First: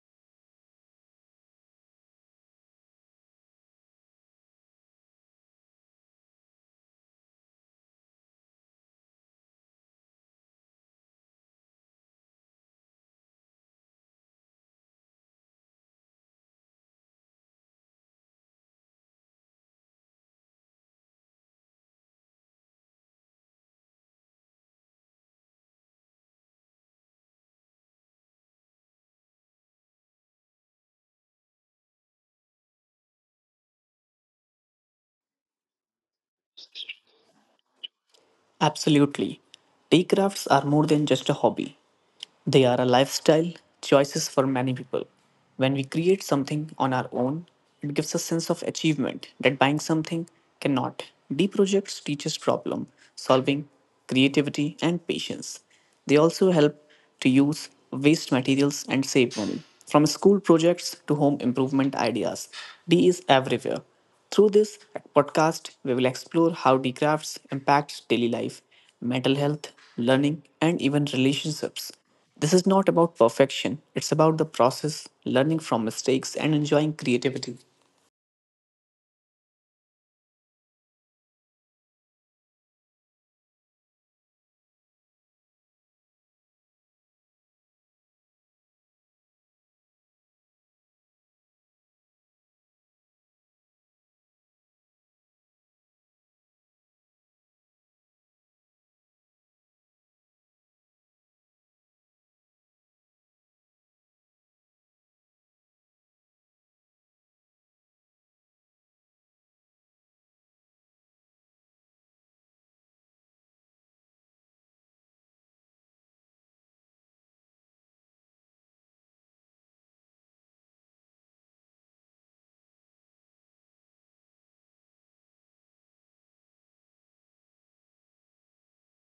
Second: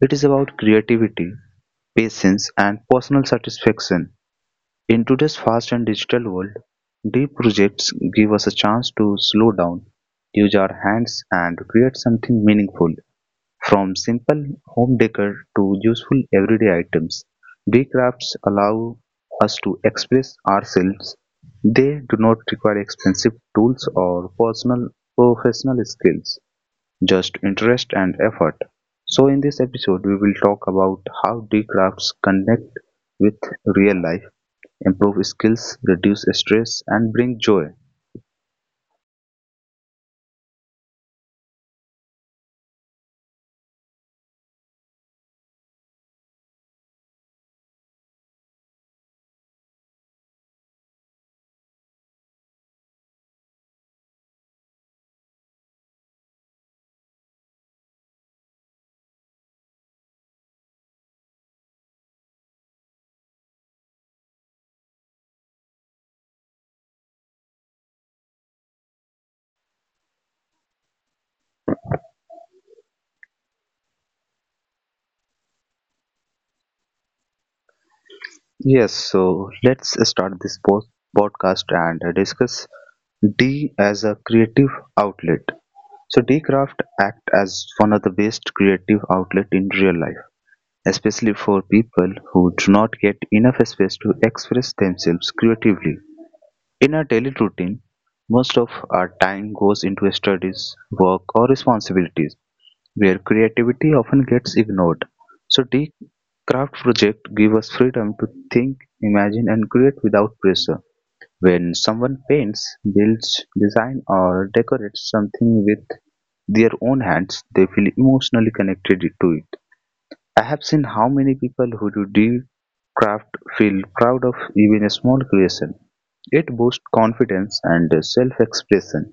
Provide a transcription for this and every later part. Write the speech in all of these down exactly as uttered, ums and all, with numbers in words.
it is about creativity, patience, and personal satisfaction. In today's fast and digital world, D projects give us a chance to slow down, use our hands, and create something meaningful. From simple home decor to useful everyday items, big crafts allow us to express ourselves. They do not require expensive tools or personal professional skills, just interest and effort. So in this episode we will talk about how D crafts connect with real life, improve skills, reduce stress and bring joy. Absolutely. Tea crafts are more than just a hobby. They are a lifestyle choices for many people. When we create something on our own, it gives a sense of achievement that buying something cannot. D projects teaches problem solving, creativity, and patience. They also help to use waste materials and save money. From school projects to home improvement ideas, D is everywhere. Through this podcast, we will explore how D crafts impacts daily life, mental health, learning, and even relationships. This is not about perfection, it's about the process, learning from mistakes, and enjoying creativity. Yes, so let's start this po- podcast and discuss D as a creative outlet. So D craft act as one of the best creative outlet in real life, especially for people who do not get enough space to express themselves creatively. In our daily routine, most of our time goes into studies, work, or responsibilities. Where creativity often gets ignored, so the craft project give us freedom to think, imagine and create without pressure. When someone paints, builds, designs or decorates something with their own hands, they feel emotionally connected to it. I have seen how many people who do deep craft feel proud of even a small creation. It boosts confidence and self expression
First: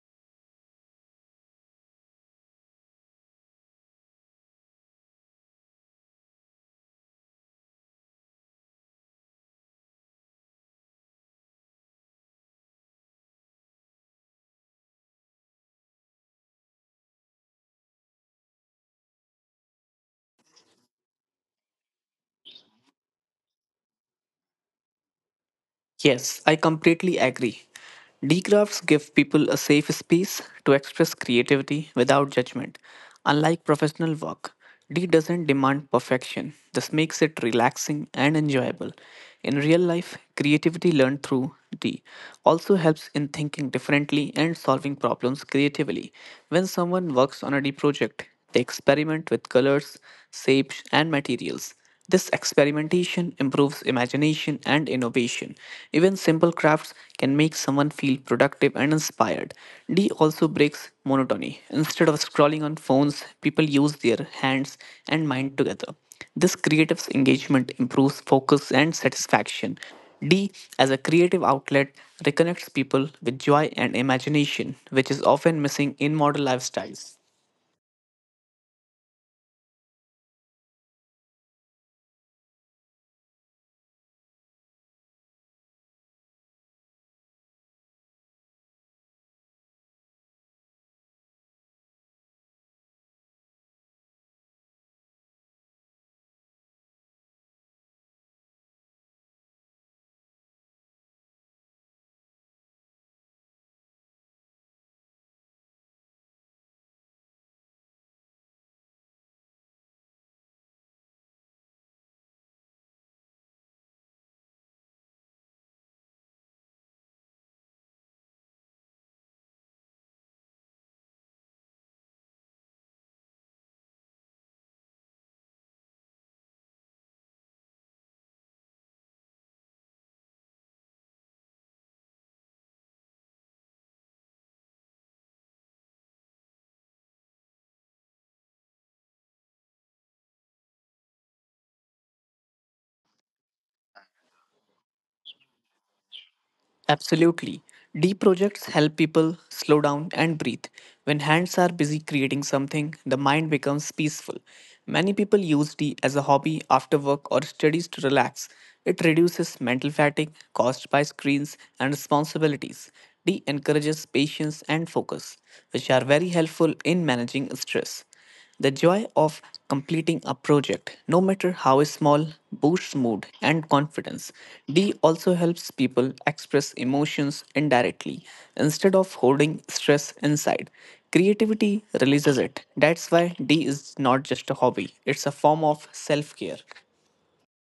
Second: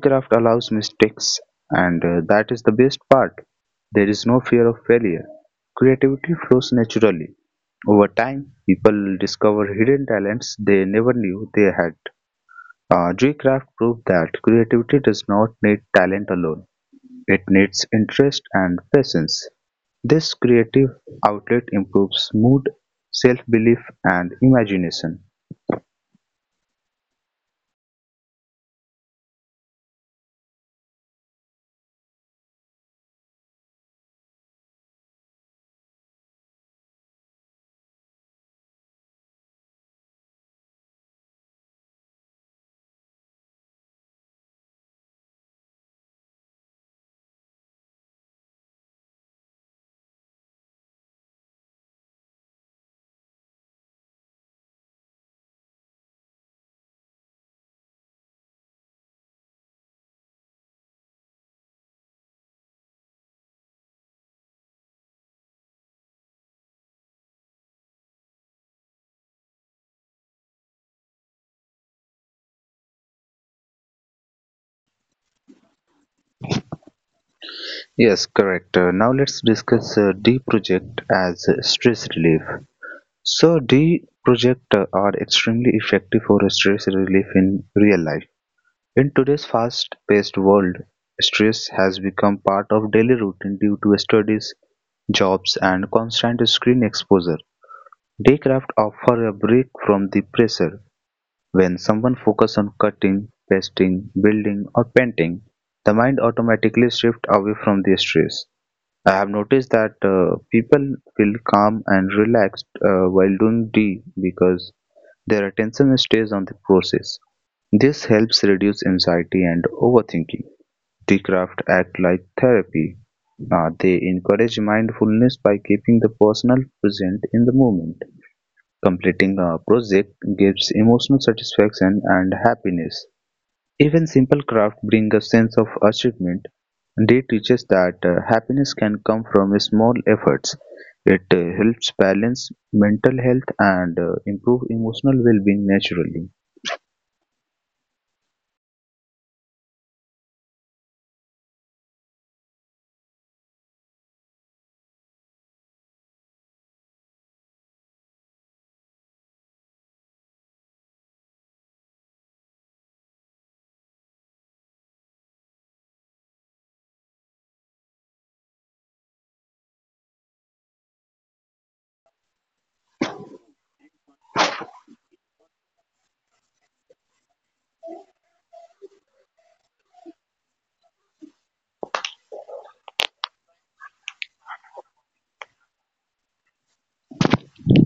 craft allows mistakes and uh, that is the best part. There is no fear of failure. Creativity flows naturally. Over time, people discover hidden talents they never knew they had. Uh, Craft proved that creativity does not need talent alone. It needs interest and patience. This creative outlet improves mood, self-belief and imagination. Yes, I completely agree. Decrafts give people a safe space to express creativity without judgment. Unlike professional work, D doesn't demand perfection. This makes it relaxing and enjoyable. In real life, creativity learned through D also helps in thinking differently and solving problems creatively. When someone works on a D project, they experiment with colors, shapes, and materials. This experimentation improves imagination and innovation. Even simple crafts can make someone feel productive and inspired. D also breaks monotony. Instead of scrolling on phones, people use their hands and mind together. This creative engagement improves focus and satisfaction. D, as a creative outlet, reconnects people with joy and imagination, which is often missing in modern lifestyles. Yes, correct. Uh, now let's discuss uh, D project as uh, stress relief. So D-projectors are extremely effective for stress relief in real life. In today's fast-paced world, stress has become part of daily routine due to studies, jobs, and constant screen exposure. Daycraft offer a break from the pressure. When someone focuses on cutting, pasting, building, or painting, the mind automatically shifts away from the stress. I have noticed that uh, people feel calm and relaxed uh, while doing D because their attention stays on the process. This helps reduce anxiety and overthinking. D craft act like therapy. Uh, they encourage mindfulness by keeping the personal present in the moment. Completing a project gives emotional satisfaction and happiness. Even simple crafts bring a sense of achievement. Day teaches that uh, happiness can come from small efforts. It uh, helps balance mental health and uh, improve emotional well-being naturally. Absolutely. Deep projects help people slow down and breathe. When hands are busy creating something, the mind becomes peaceful. Many people use tea as a hobby after work or studies to relax. It reduces mental fatigue caused by screens and responsibilities. Tea encourages patience and focus, which are very helpful in managing stress. The joy of completing a project, no matter how small, boosts mood and confidence. D also helps people express emotions indirectly instead of holding stress inside. Creativity releases it. That's why D is not just a hobby, it's a form of self care.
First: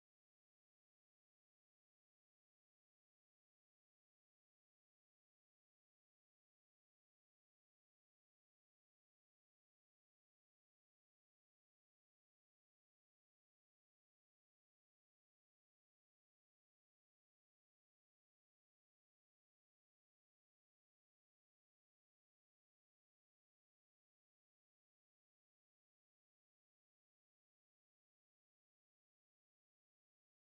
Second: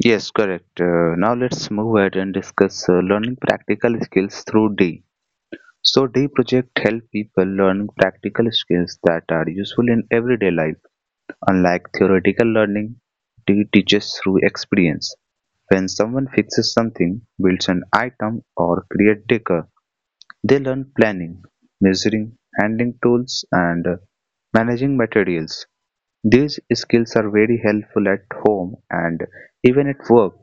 Yes, correct. Uh, now let's move ahead and discuss uh, learning practical skills through D. So D project help people learn practical skills that are useful in everyday life. Unlike theoretical learning, it teaches through experience. When someone fixes something, builds an item, or creates decor, they learn planning, measuring, handling tools, and uh, managing materials. These skills are very helpful at home and even at work.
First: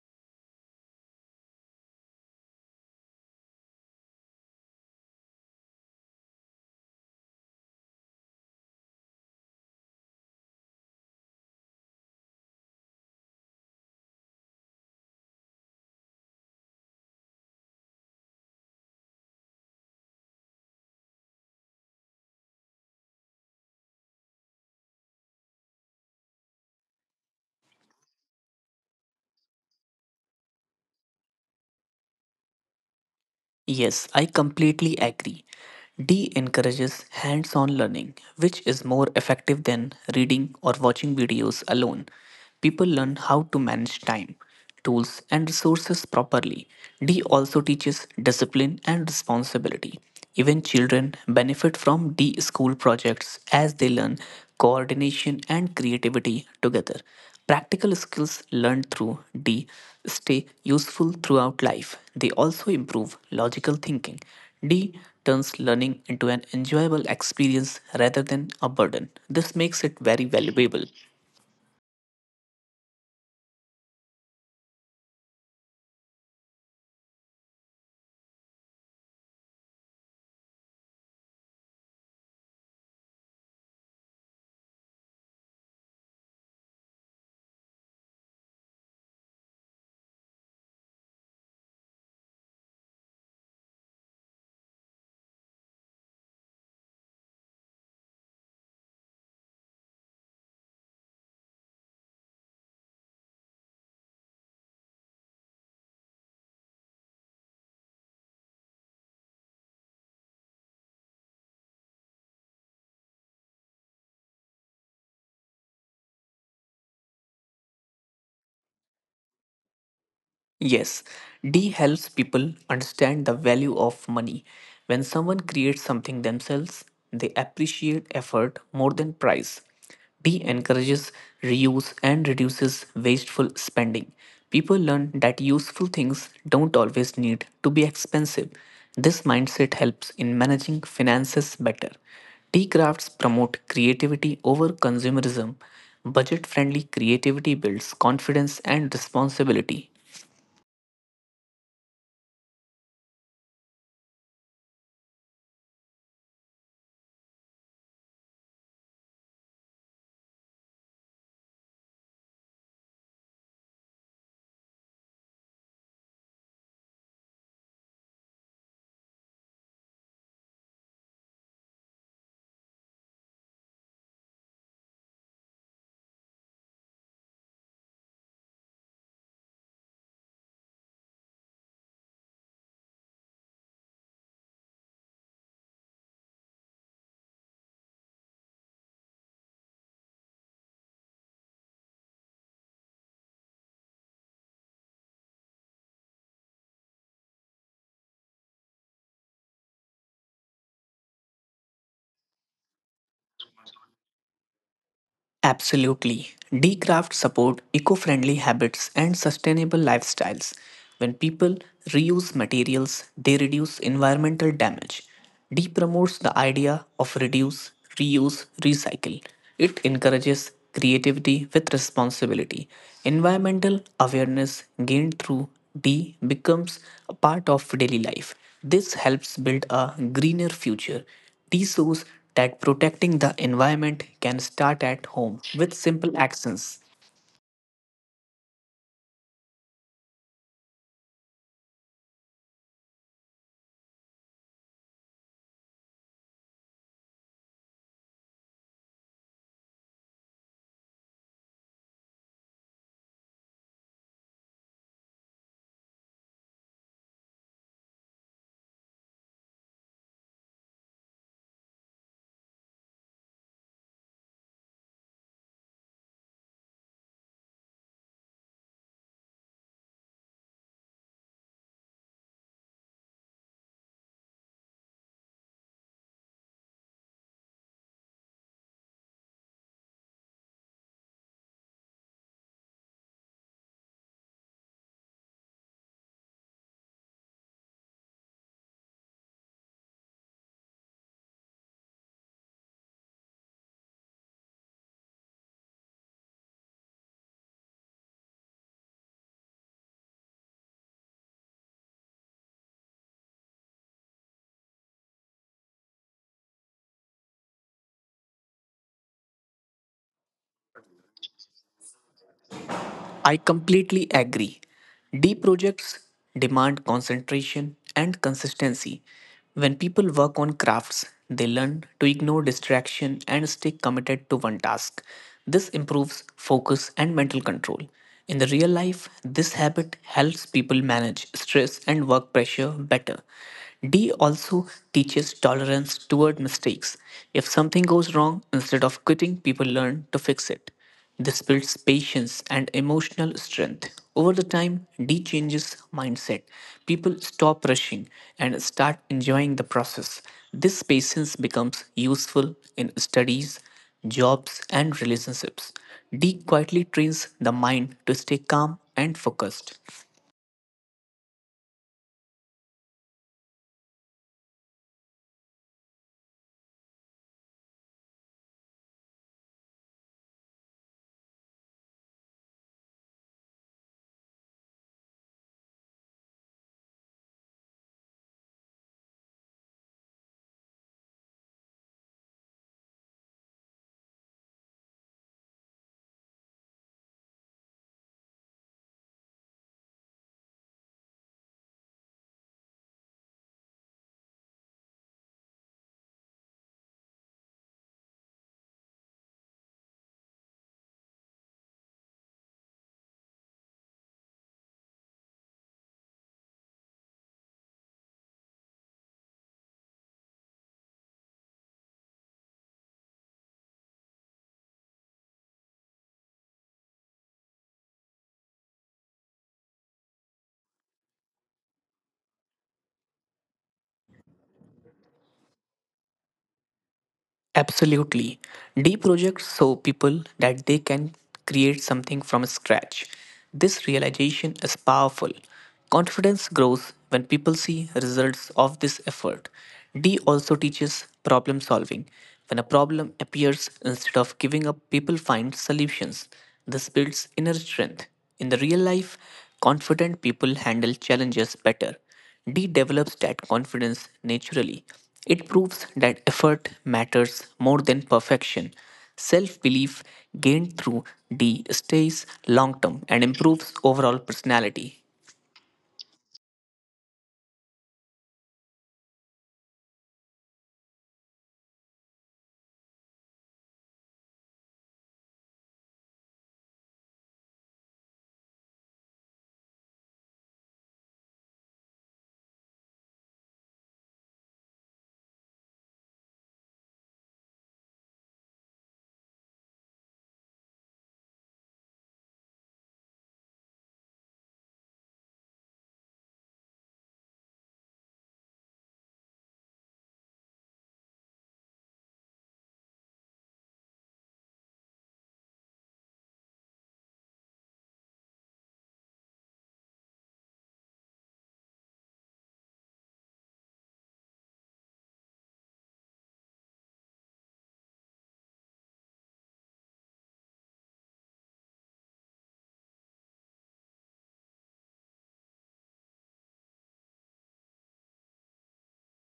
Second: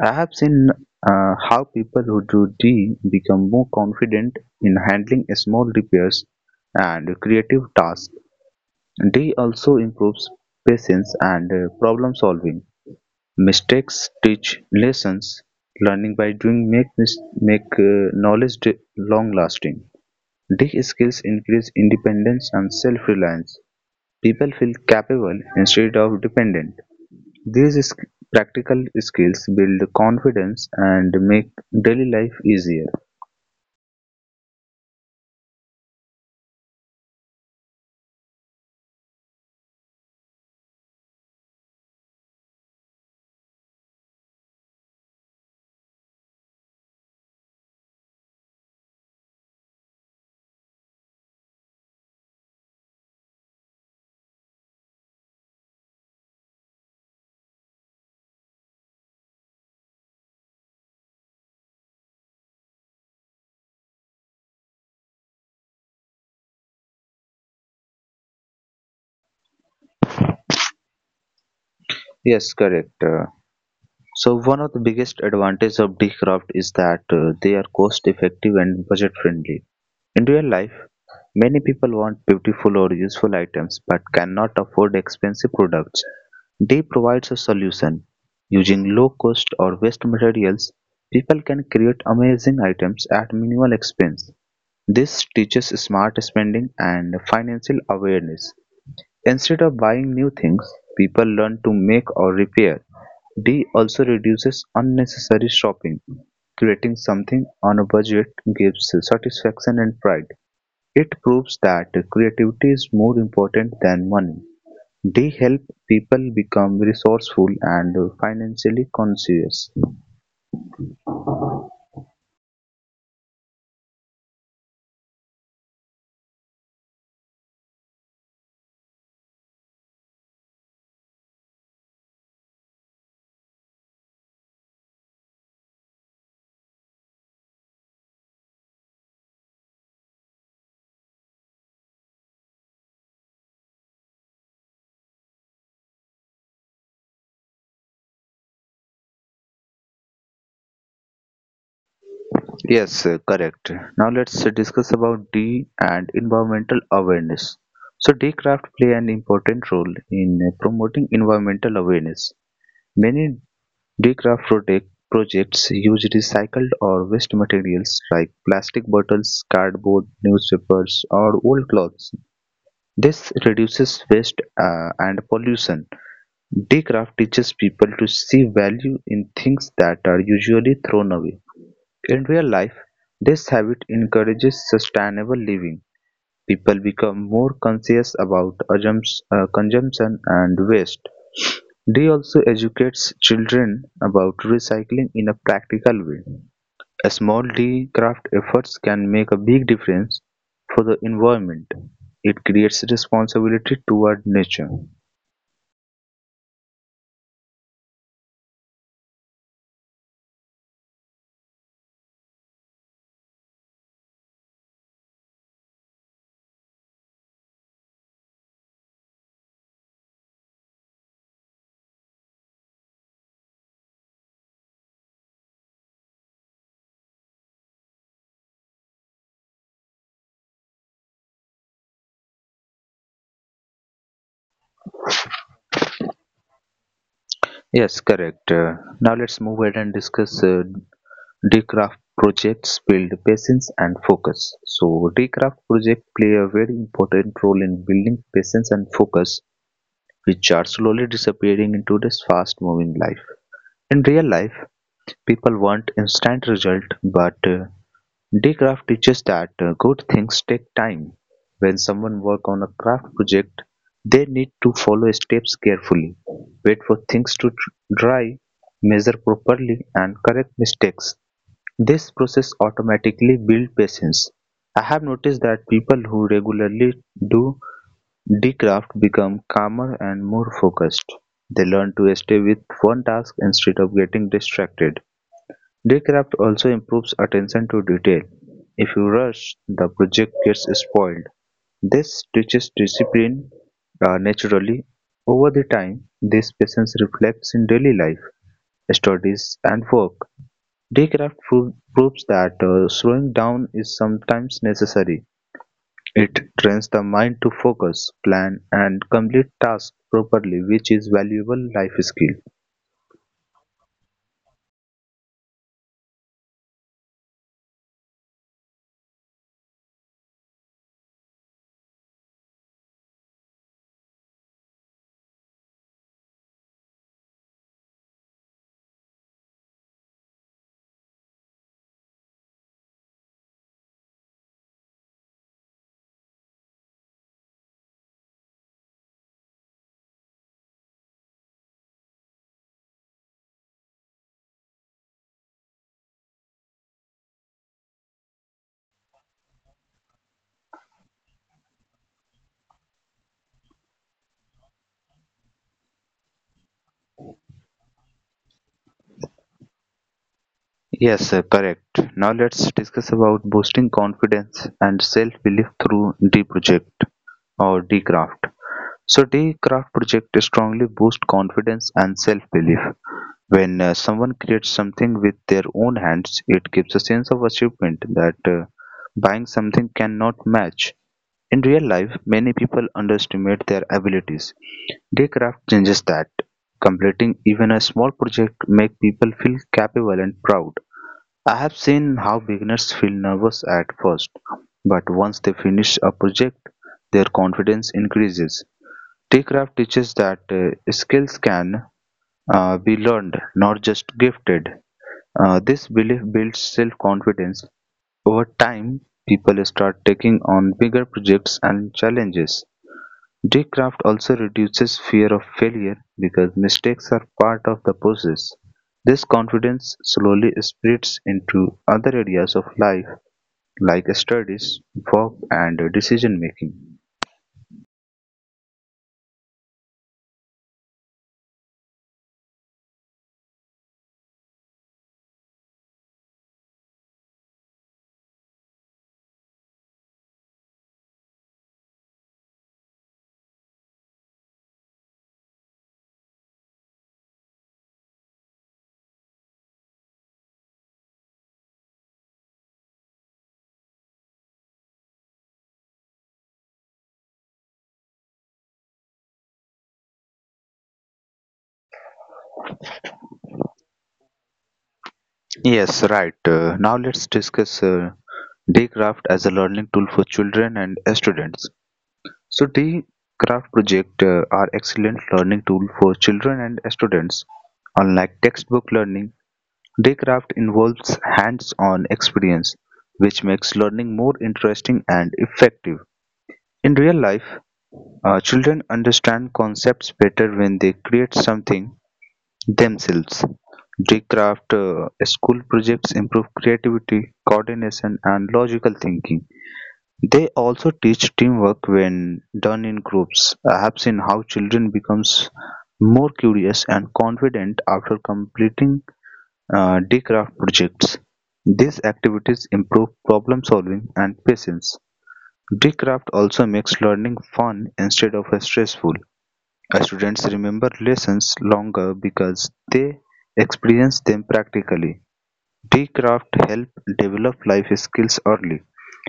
I have seen uh, how people who do D become more confident in handling small repairs and creative tasks D also improves patience and uh, problem solving. Mistakes teach lessons. Learning by doing make mis- make uh, knowledge long lasting. D skills increase independence and self reliance. People feel capable instead of dependent. These sk- Practical skills build confidence and make daily life easier. Yes, I completely agree. D encourages hands on learning, which is more effective than reading or watching videos alone. People learn how to manage time, tools, and resources properly. D also teaches discipline and responsibility. Even children benefit from D school projects as they learn coordination and creativity together. Practical skills learned through D stay useful throughout life. They also improve logical thinking. D turns learning into an enjoyable experience rather than a burden. This makes it very valuable. Yes, correct. Uh, So one of the biggest advantages of Decraft is that uh, they are cost effective and budget friendly. In real life, many people want beautiful or useful items but cannot afford expensive products. They provides a solution. Using low cost or waste materials, people can create amazing items at minimal expense. This teaches smart spending and financial awareness. Instead of buying new things people learn to make or repair. D also reduces unnecessary shopping. Creating something on a budget gives satisfaction and pride. It proves that creativity is more important than money. D help people become resourceful and financially conscious. Yes, D helps people understand the value of money. When someone creates something themselves, they appreciate effort more than price. D encourages reuse and reduces wasteful spending. People learn that useful things don't always need to be expensive. This mindset helps in managing finances better. D crafts promote creativity over consumerism. Budget friendly creativity builds confidence and responsibility. Yes, uh, correct. Now let's uh, discuss about D and environmental awareness. So D craft play an important role in uh, promoting environmental awareness. Many D craft project, projects use recycled or waste materials like plastic bottles, cardboard, newspapers, or old clothes. This reduces waste uh, and pollution. D craft teaches people to see value in things that are usually thrown away. In real life, this habit encourages sustainable living. People become more conscious about assums- uh, consumption and waste. They also educates children about recycling in a practical way. A small D craft efforts can make a big difference for the environment. It creates responsibility toward nature. Absolutely. Decraft support eco-friendly habits and sustainable lifestyles. When people reuse materials, they reduce environmental damage. D promotes the idea of reduce, reuse, recycle. It encourages creativity with responsibility. Environmental awareness gained through D becomes a part of daily life. This helps build a greener future. This shows that protecting the environment can start at home with simple actions. Yes, correct. Uh, now let's move ahead and discuss uh, Decraft projects build patience and focus. So Decraft project play a very important role in building patience and focus, which are slowly disappearing into this fast-moving life. In real life, people want instant result, but uh, Decraft teaches that uh, good things take time. When someone work on a craft project, they need to follow steps carefully, wait for things to dry, measure properly, and correct mistakes. This process automatically builds patience. I have noticed that people who regularly do decraft become calmer and more focused. They learn to stay with one task instead of getting distracted. Decraft also improves attention to detail. If you rush, the project gets spoiled. This teaches discipline uh, naturally. Over the time, this patience reflects in daily life, studies, and work. Daycraft pro- proves that uh, slowing down is sometimes necessary. It trains the mind to focus, plan, and complete tasks properly which is valuable life skill. I completely agree. Deep projects demand concentration and consistency. When people work on crafts, they learn to ignore distraction and stay committed to one task. This improves focus and mental control. In the real life, this habit helps people manage stress and work pressure better. D also teaches tolerance toward mistakes. If something goes wrong, instead of quitting, people learn to fix it. This builds patience and emotional strength. Over the time, D changes mindset. People stop rushing and start enjoying the process. This patience becomes useful in studies, jobs, and relationships. D quietly trains the mind to stay calm and focused. Yes, uh, correct. Now let's discuss about boosting confidence and self-belief through D project. Or Dcraft. So Dcraft project strongly boosts confidence and self-belief. When uh, someone creates something with their own hands, it gives a sense of achievement that uh, buying something cannot match. In real life, many people underestimate their abilities. Daycraft changes that. Completing even a small project make people feel capable and proud. I have seen how beginners feel nervous at first, but once they finish a project, their confidence increases. T-Craft teaches that uh, skills can uh, be learned, not just gifted. Uh, this belief builds self-confidence. Over time, people start taking on bigger projects and challenges. Daycraft also reduces fear of failure because mistakes are part of the process. This confidence slowly spreads into other areas of life like studies, work, and decision making. Absolutely. Deep projects show people that they can create something from scratch. This realization is powerful. Confidence grows when people see results of this effort. D also teaches problem solving. When a problem appears, instead of giving up, people find solutions. This builds inner strength. In the real life, confident people handle challenges better. D develops that confidence naturally. It proves that effort matters more than perfection. Self belief gained through D stays long term and improves overall personality. Yes, right. Uh, now let's discuss uh, Daycraft as a learning tool for children and students. So Daycraft project uh, are excellent learning tool for children and students. Unlike textbook learning, Daycraft involves hands-on experience, which makes learning more interesting and effective. In real life, uh, children understand concepts better when they create something themselves. Daycraft uh, school projects improve creativity, coordination, and logical thinking. They also teach teamwork when done in groups. I have seen how children becomes more curious and confident after completing uh, D craft projects. These activities improve problem solving and patience. D craft also makes learning fun instead of stressful. Students remember lessons longer because they experience them practically. D craft help develop life skills early,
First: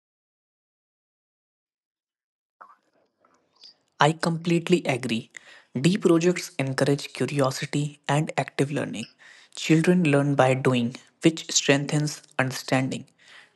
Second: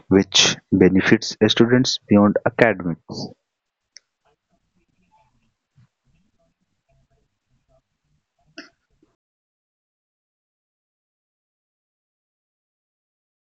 which benefits students beyond academics. I completely agree. D projects encourage curiosity and active learning. Children learn by doing, which strengthens understanding.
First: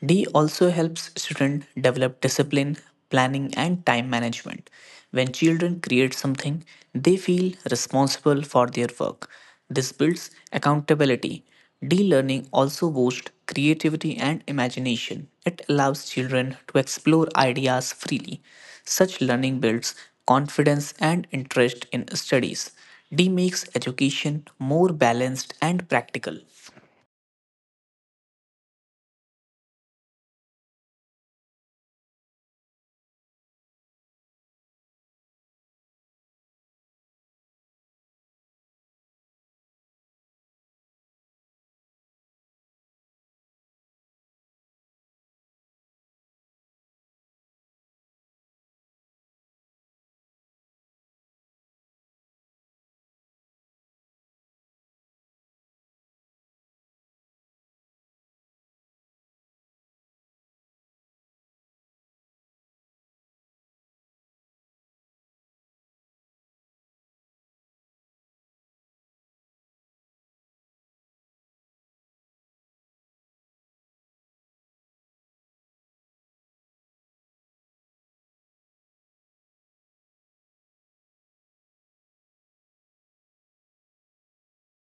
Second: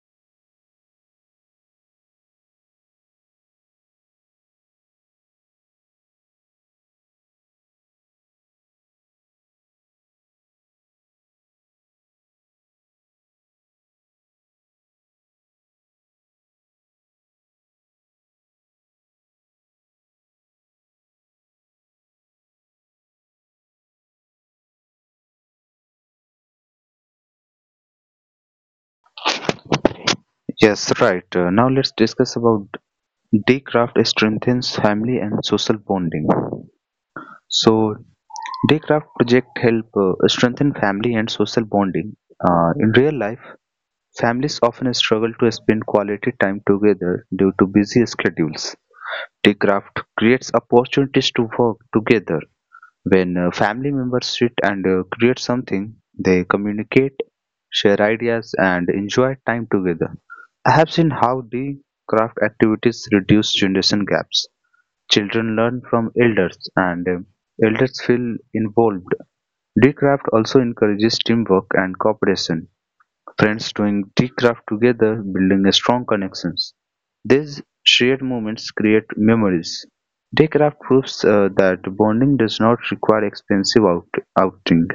D also helps students develop discipline, planning, and time management. When children create something, they feel responsible for their work. This builds accountability. D-learning also boosts creativity and imagination. It allows children to explore ideas freely. Such learning builds confidence and interest in studies. D makes education more balanced and practical. Yes, right. Uh, now let's discuss about D craft strengthens family and social bonding. So Daycraft projects help uh, strengthen family and social bonding. Uh, in real life, families often struggle to spend quality time together due to busy schedules. Daycraft creates opportunities to work together. When uh, family members sit and uh, create something, they communicate, share ideas, and enjoy time together. I have seen how the craft activities reduce generation gaps. Children learn from elders, and um, elders feel involved Decraft also encourages teamwork and cooperation, friends doing Decraft together building strong connections. These shared moments create memories. Decraft proves uh, that bonding does not require expensive out- outing.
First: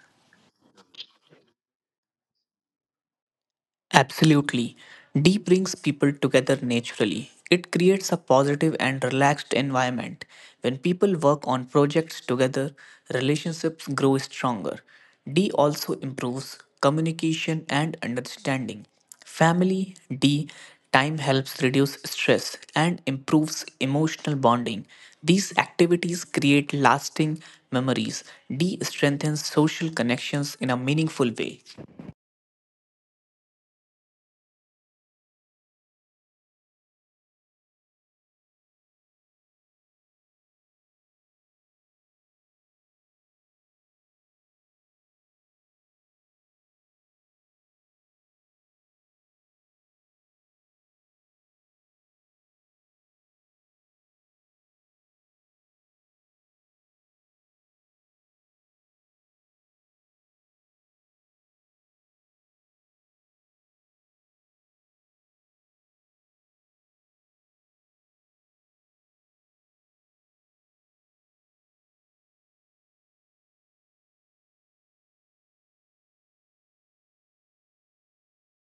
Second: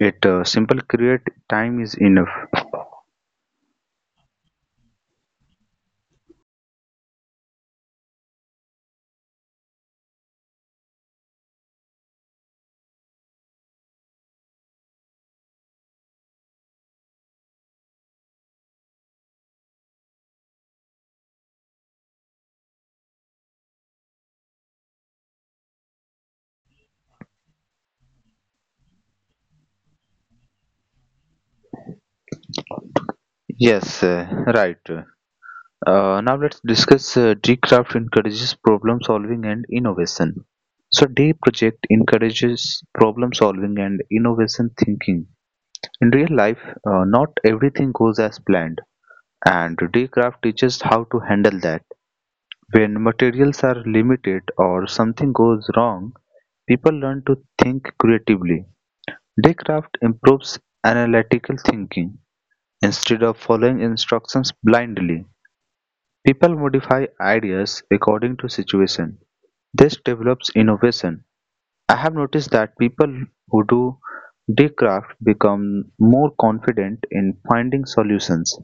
It uh, simple create time is enough. Absolutely. D brings people together naturally. It creates a positive and relaxed environment. When people work on projects together, relationships grow stronger. D also improves communication and understanding. Family D time helps reduce stress and improves emotional bonding. These activities create lasting memories. D strengthens social connections in a meaningful way. Yes, uh, right. Uh, now let's discuss uh, Decraft encourages problem solving and innovation. So, D project encourages problem solving and innovation thinking. In real life, uh, not everything goes as planned, and Daycraft teaches how to handle that. When materials are limited or something goes wrong, people learn to think creatively. Daycraft improves analytical thinking. Instead of following instructions blindly, people modify ideas according to situation. This develops innovation. I have noticed that people who do Daycraft become more confident in finding solutions.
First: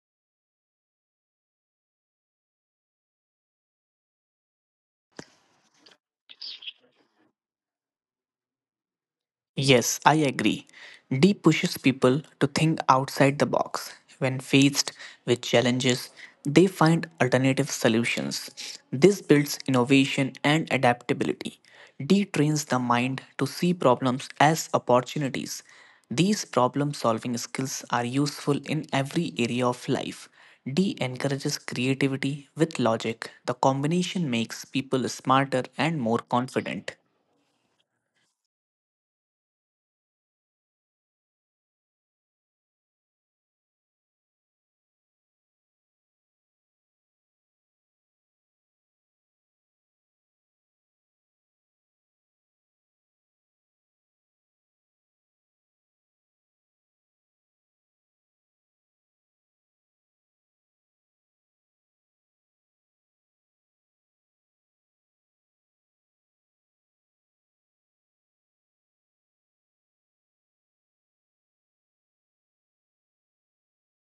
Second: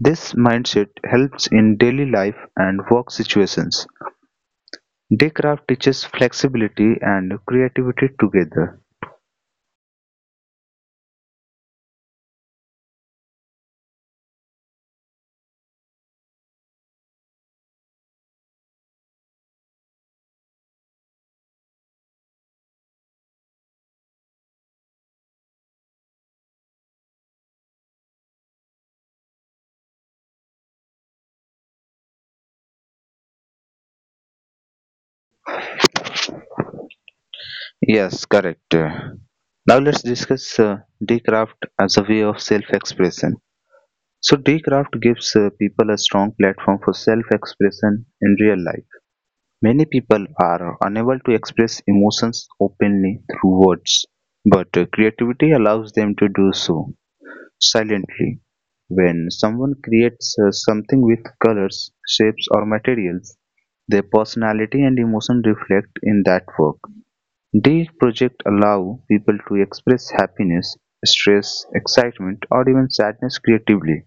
This mindset helps in daily life and work situations. Daycraft teaches flexibility and creativity together. Yes, I agree. D pushes people to think outside the box. When faced with challenges, they find alternative solutions. This builds innovation and adaptability. D trains the mind to see problems as opportunities. These problem solving skills are useful in every area of life. D encourages creativity with logic. The combination makes people smarter and more confident. Yes, correct. Now let's discuss uh, Daycraft as a way of self-expression. So Daycraft gives uh, people a strong platform for self-expression in real life. Many people are unable to express emotions openly through words, but uh, creativity allows them to do so silently, when someone creates uh, something with colors, shapes, or materials, their personality and emotion reflect in that work. These projects allow people to express happiness, stress, excitement, or even sadness creatively.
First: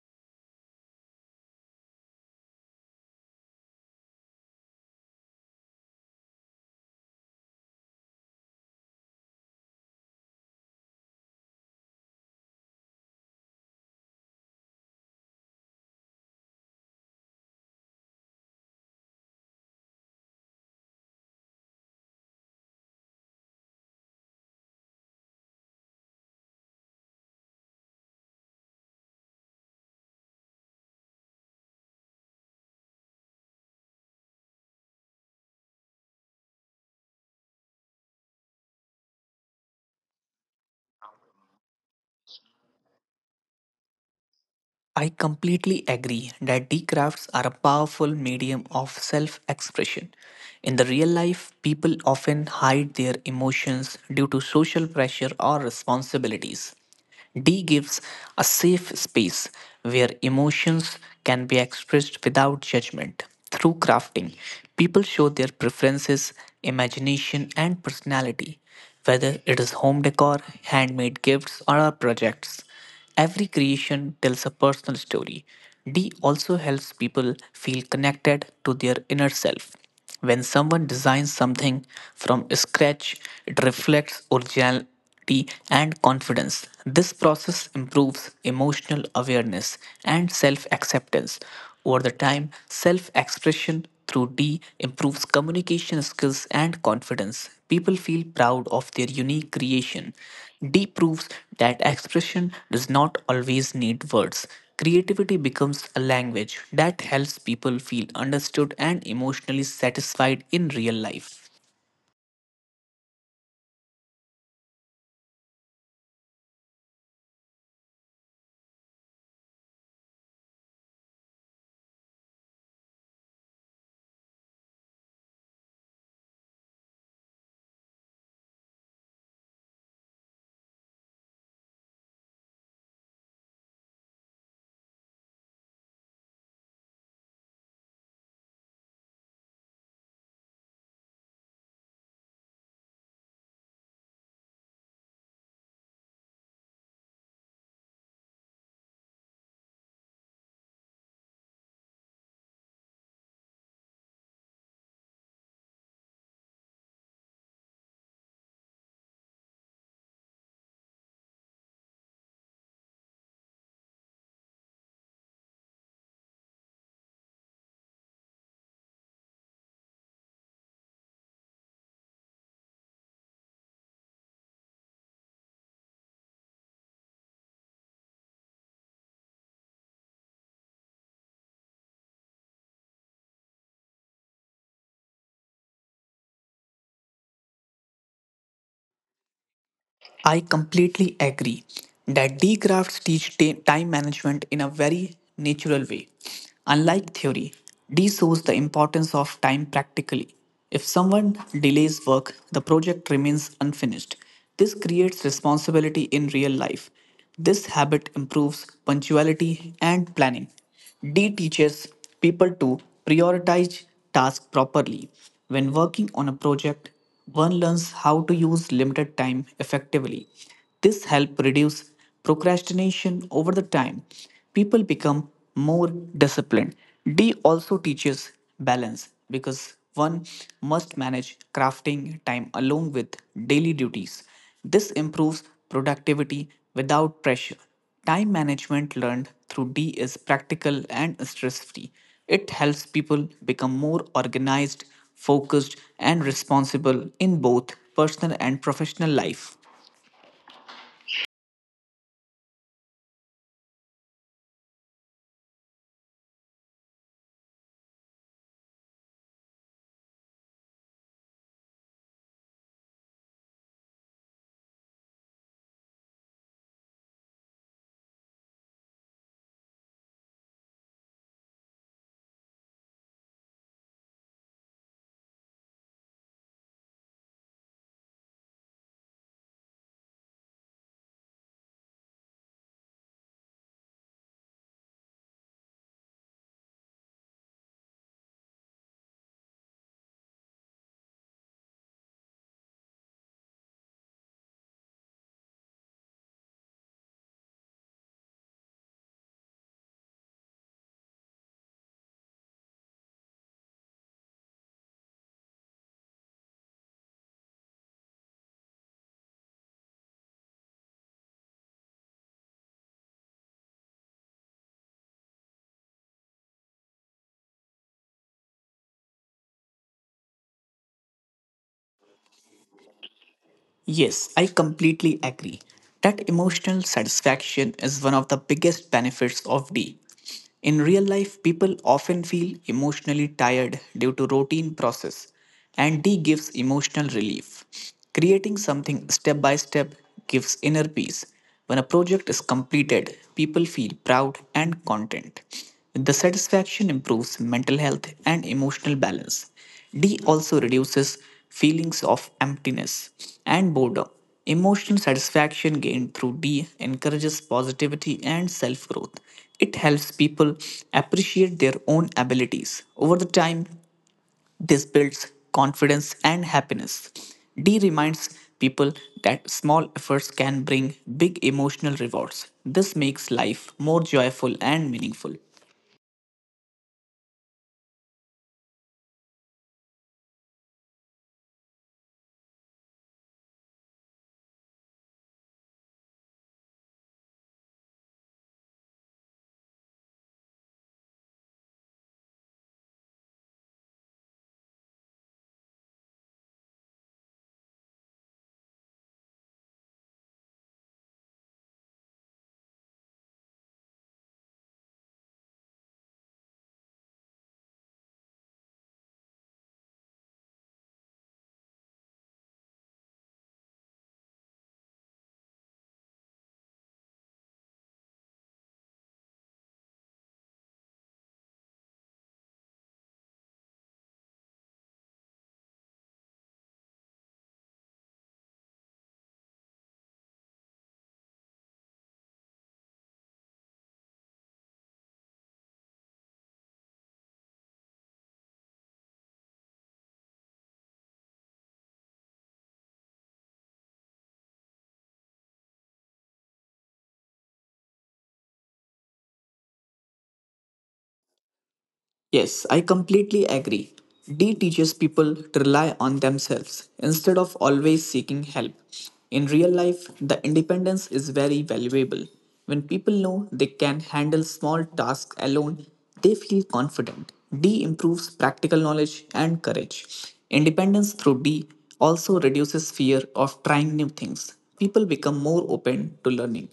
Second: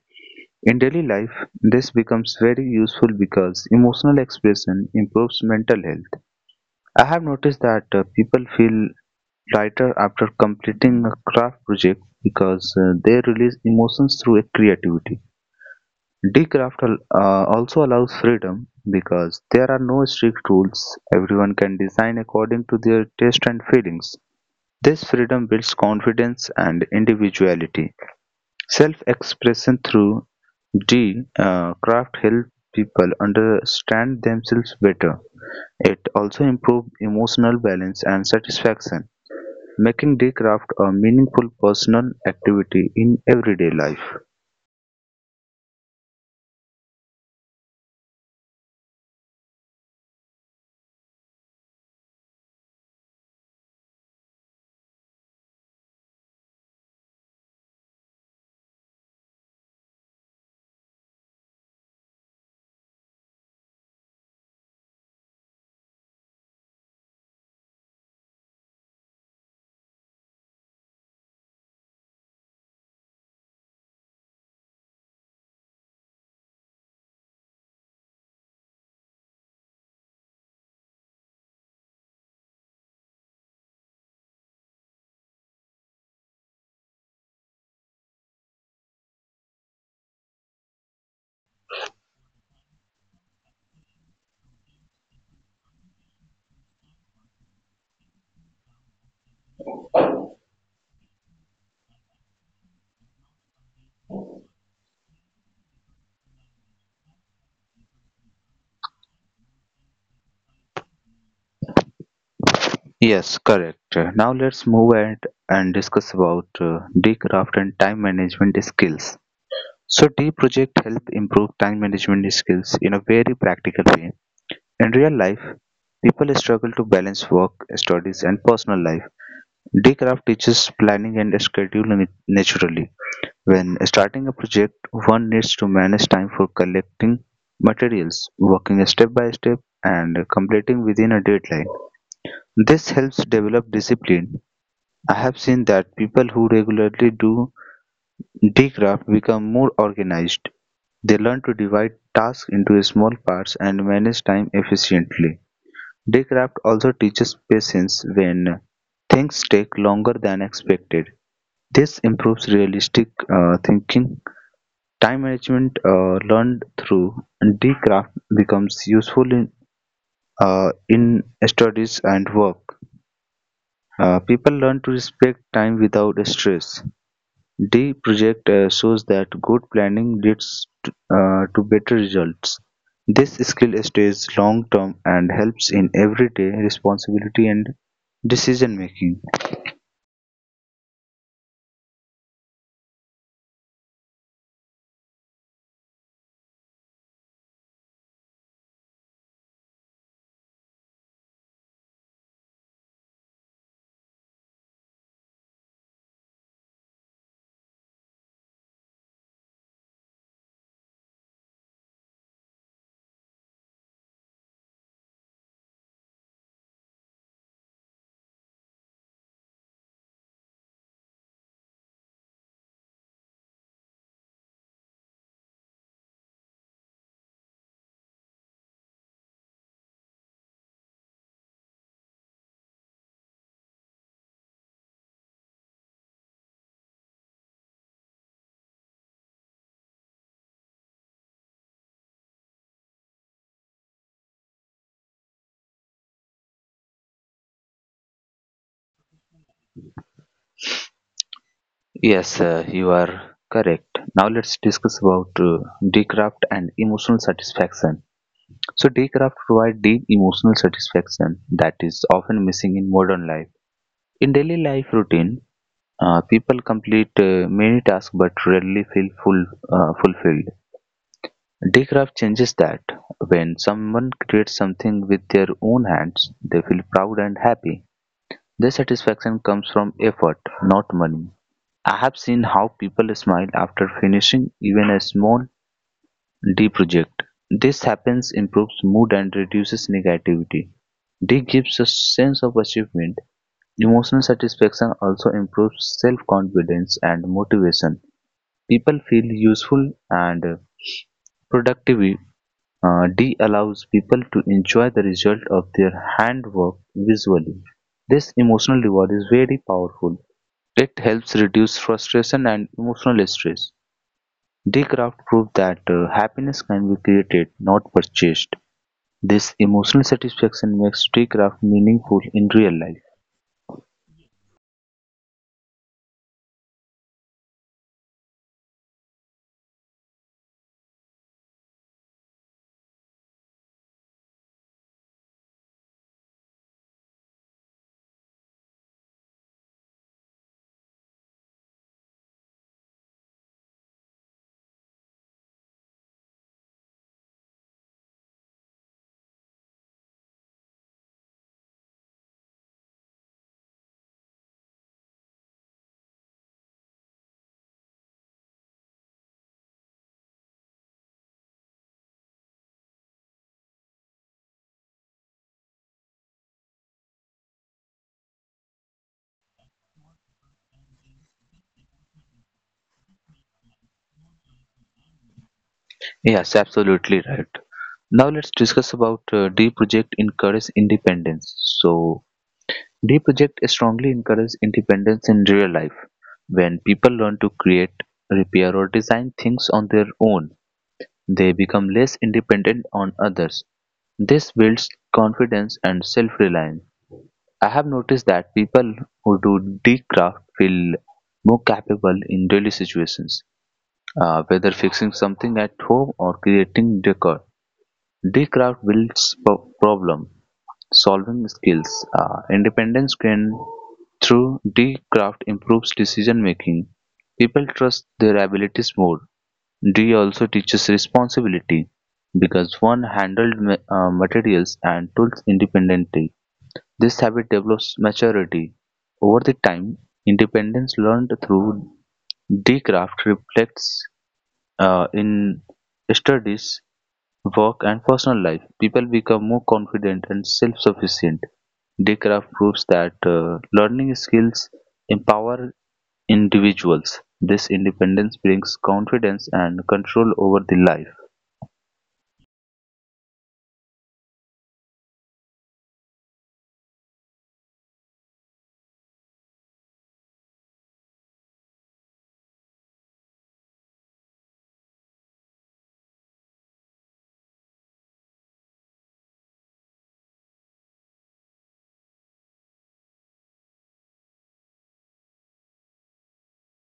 In daily life, this becomes very useful because emotional expression improves mental health. I have noticed that uh, people feel lighter after completing a craft project because uh, they release emotions through a creativity. Decraft al- uh, also allows freedom because there are no strict rules. Everyone can design according to their taste and feelings. This freedom builds confidence and individuality. Self-expression through D uh, craft help people understand themselves better. It also improved emotional balance and satisfaction, making daycraft a meaningful personal activity in everyday life. I completely agree that the crafts are a powerful medium of self expression. In the real life, people often hide their emotions due to social pressure or responsibilities. D gives a safe space where emotions can be expressed without judgment. Through crafting, people show their preferences, imagination, and personality, whether it is home decor, handmade gifts, or our projects. Every creation tells a personal story. D also helps people feel connected to their inner self. When someone designs something from scratch, it reflects originality and confidence. This process improves emotional awareness and self acceptance. Over the time, self expression through D improves communication skills and confidence. People feel proud of their unique creation. D proves that expression does not always need words. Creativity becomes a language that helps people feel understood and emotionally satisfied in real life. Yes, correct. Now let's move ahead and discuss about uh, the and time management skills. So the project help improve time management skills in a very practical way. In real life, people struggle to balance work, studies, and personal life. Daycraft teaches planning and scheduling naturally. When starting a project, one needs to manage time for collecting materials, working step by step, and completing within a deadline. This helps develop discipline. I have seen that people who regularly do decraft become more organized. They learn to divide tasks into small parts and manage time efficiently. Decraft also teaches patience when things take longer than expected. This improves realistic uh, thinking. Time management uh, learned through Dcraft becomes useful in uh, in studies and work. Uh, people learn to respect time without stress. The project uh, shows that good planning leads to, uh, to better results. This skill stays long term and helps in everyday responsibility and decision making. I completely agree that D graphs teach ta- time management in a very natural way. Unlike theory, D shows the importance of time practically. If someone delays work, the project remains unfinished. This creates responsibility in real life. This habit improves punctuality and planning. D teaches people to prioritize tasks properly. When working on a project, one learns how to use limited time effectively. This helps reduce procrastination over the time. People become more disciplined. D also teaches balance because one must manage crafting time along with daily duties. This improves productivity without pressure. Time management learned through D is practical and stress free. It helps people become more organized, focused, and responsible in both personal and professional life. Yes, uh, you are correct. Now let's discuss about uh, Dcraft and emotional satisfaction. So Daycraft provide deep emotional satisfaction that is often missing in modern life. In daily life routine, uh, people complete uh, many tasks but rarely feel full, uh, fulfilled. Daycraft changes that. When someone creates something with their own hands, they feel proud and happy. Their satisfaction comes from effort, not money. I have seen how people smile after finishing even a small Deproject. This happens improves mood and reduces negativity. D gives a sense of achievement. Emotional satisfaction also improves self-confidence and motivation. People feel useful and uh, productive. Uh, D allows people to enjoy the result of their handwork visually. This emotional reward is very powerful. It helps reduce frustration and emotional stress. D craft proved that uh, happiness can be created, not purchased. This emotional satisfaction makes D-craft meaningful in real life. Yes, I completely agree. That emotional satisfaction is one of the biggest benefits of D. In real life, people often feel emotionally tired due to routine process, and D gives emotional relief. Creating something step by step gives inner peace. When a project is completed, people feel proud and content. The satisfaction improves mental health and emotional balance. D also reduces feelings of emptiness and boredom. Emotional satisfaction gained through D encourages positivity and self growth. It helps people appreciate their own abilities. Over the time, this builds confidence and happiness. D reminds people that small efforts can bring big emotional rewards. This makes life more joyful and meaningful. Yes, absolutely right. Now let's discuss about uh, D project encourage independence. So D project strongly encourage independence in real life. When people learn to create, repair or design things on their own, they become less dependent on others. This builds confidence and self-reliance. I have noticed that people who do D craft feel more capable in daily situations. Uh, whether fixing something at home or creating decor, decraft builds pro- problem solving skills. Uh, independence gained through decraft improves decision making. People trust their abilities more. D also teaches responsibility because one handled ma- uh, materials and tools independently. This habit develops maturity. Over the time, independence learned through decraft reflects uh, in studies, work, and personal life, people become more confident and self sufficient. Daycraft proves that uh, learning skills empower individuals. This independence brings confidence and control over the life. Yes, I completely agree. D teaches people to rely on themselves instead of always seeking help. In real life, the independence is very valuable. When people know they can handle small tasks alone, they feel confident. D improves practical knowledge and courage. Independence through D also reduces fear of trying new things. People become more open to learning.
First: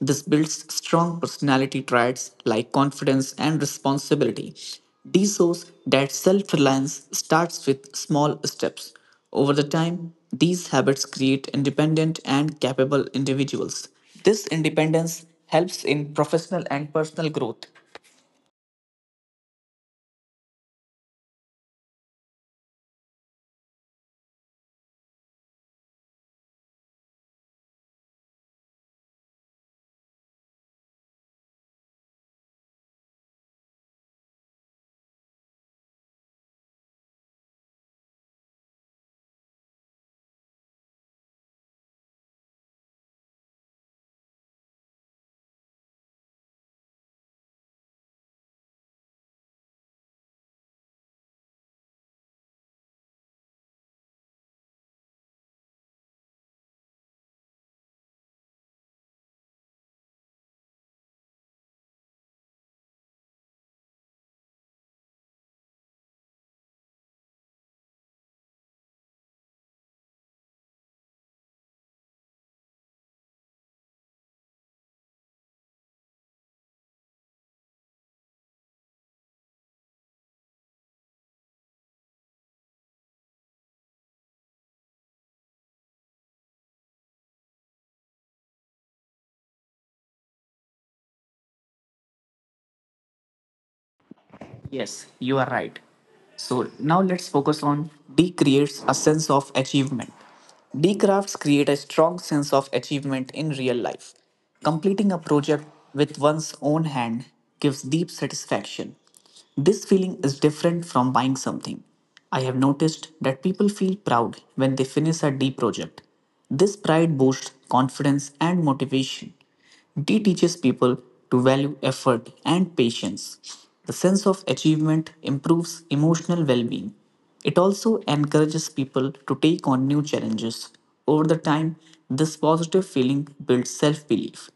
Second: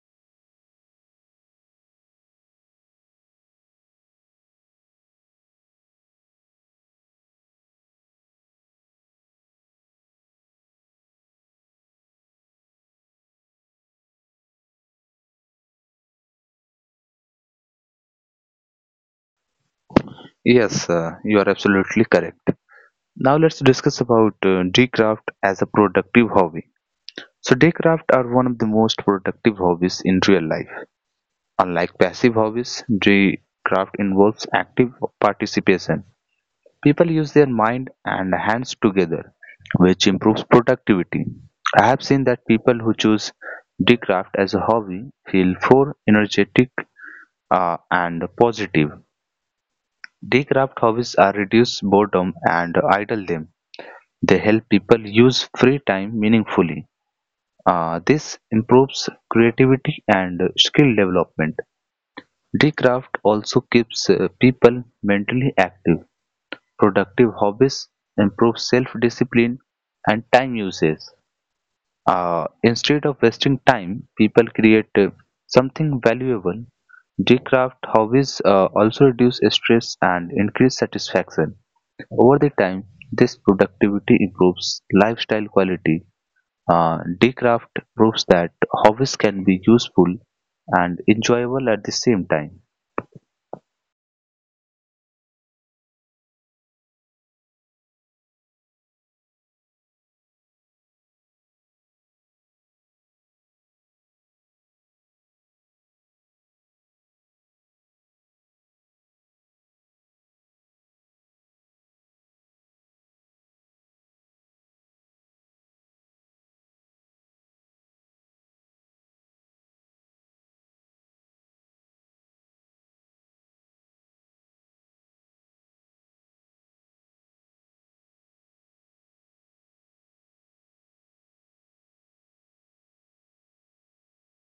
This builds strong personality traits like confidence and responsibility. This shows that self reliance starts with small steps. Over the time, these habits create independent and capable individuals. This independence helps in professional and personal growth. Yes, uh, you are absolutely correct. Now let's discuss about uh, Daycraft as a productive hobby. So, Daycraft are one of the most productive hobbies in real life. Unlike passive hobbies, dree-craft involves active participation. People use their mind and hands together, which improves productivity. I have seen that people who choose dree-craft as a hobby feel more energetic uh, and positive. Dree-craft hobbies are reduce boredom and idle them. They help people use free time meaningfully. Uh, this improves creativity and skill development. The craft also keeps uh, people mentally active, productive hobbies improve self-discipline and time usage. Uh, instead of wasting time, people create uh, something valuable. The craft hobbies uh, also reduce stress and increase satisfaction. Over the time, this productivity improves lifestyle quality. Uh, Decraft proves that hobbies can be useful and enjoyable at the same time. Yes, you are right. So now let's focus on D creates a sense of achievement. D crafts create a strong sense of achievement in real life. Completing a project with one's own hand gives deep satisfaction. This feeling is different from buying something. I have noticed that people feel proud when they finish a D project. This pride boosts confidence and motivation. D teaches people to value effort and patience. The sense of achievement improves emotional well being. It also encourages people to take on new challenges. Over the time, this positive feeling builds self belief.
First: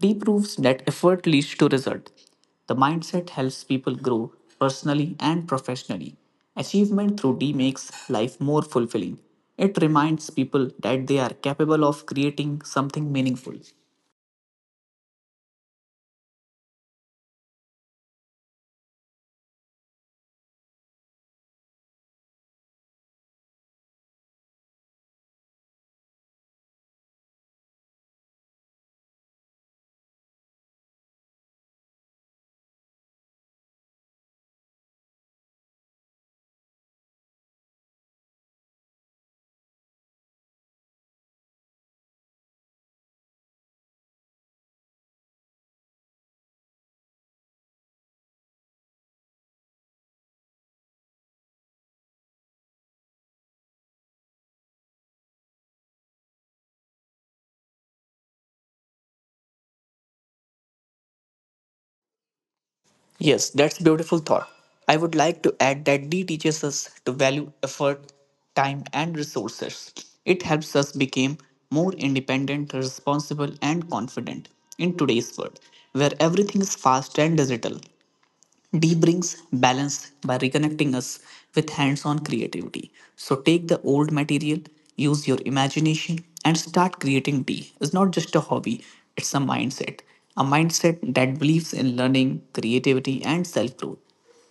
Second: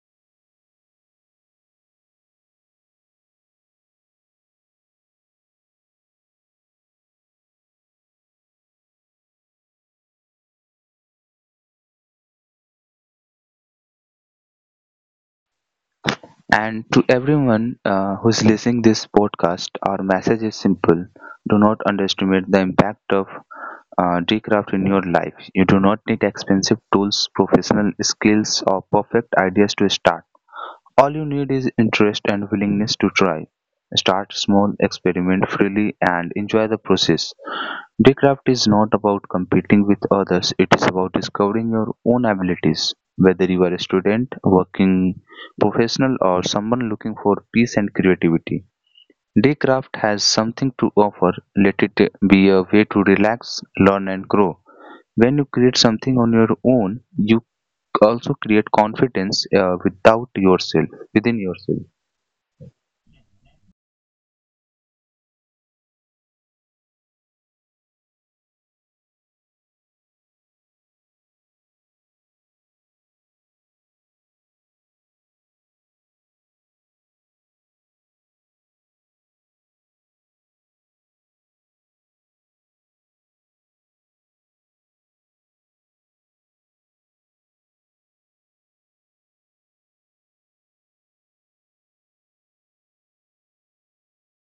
D proves that effort leads to result. The mindset helps people grow personally and professionally. Achievement through D makes life more fulfilling. It reminds people that they are capable of creating something meaningful. And to everyone uh, who's listening this podcast, our message is simple: do not underestimate the impact of uh, Decraft in your life. You do not need expensive tools, professional skills, or perfect ideas to start. All you need is interest and willingness to try. Start small, experiment freely, and enjoy the process. Decraft is not about competing with others, it is about discovering your own abilities. Whether you are a student, working professional, or someone looking for peace and creativity, Decraft has something to offer. Let it be a way to relax, learn, and grow. When you create something on your own, you also create confidence uh, without yourself, within yourself. Yes, that's beautiful thought. I would like to add that D teaches us to value effort, time and resources. It helps us become more independent, responsible and confident in today's world where everything is fast and digital. D brings balance by reconnecting us with hands on creativity. So take the old material, use your imagination, and start creating D. is not just a hobby, it's a mindset. A mindset that believes in learning, creativity, and self growth.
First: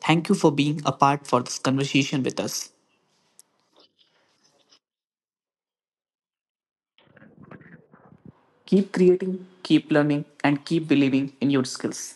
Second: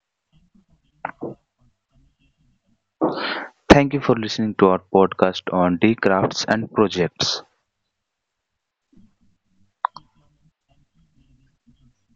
Thank you for being a part for this conversation with us. Thank you for listening to our podcast on decrafts and projects. Keep creating, keep learning, and keep believing in your skills.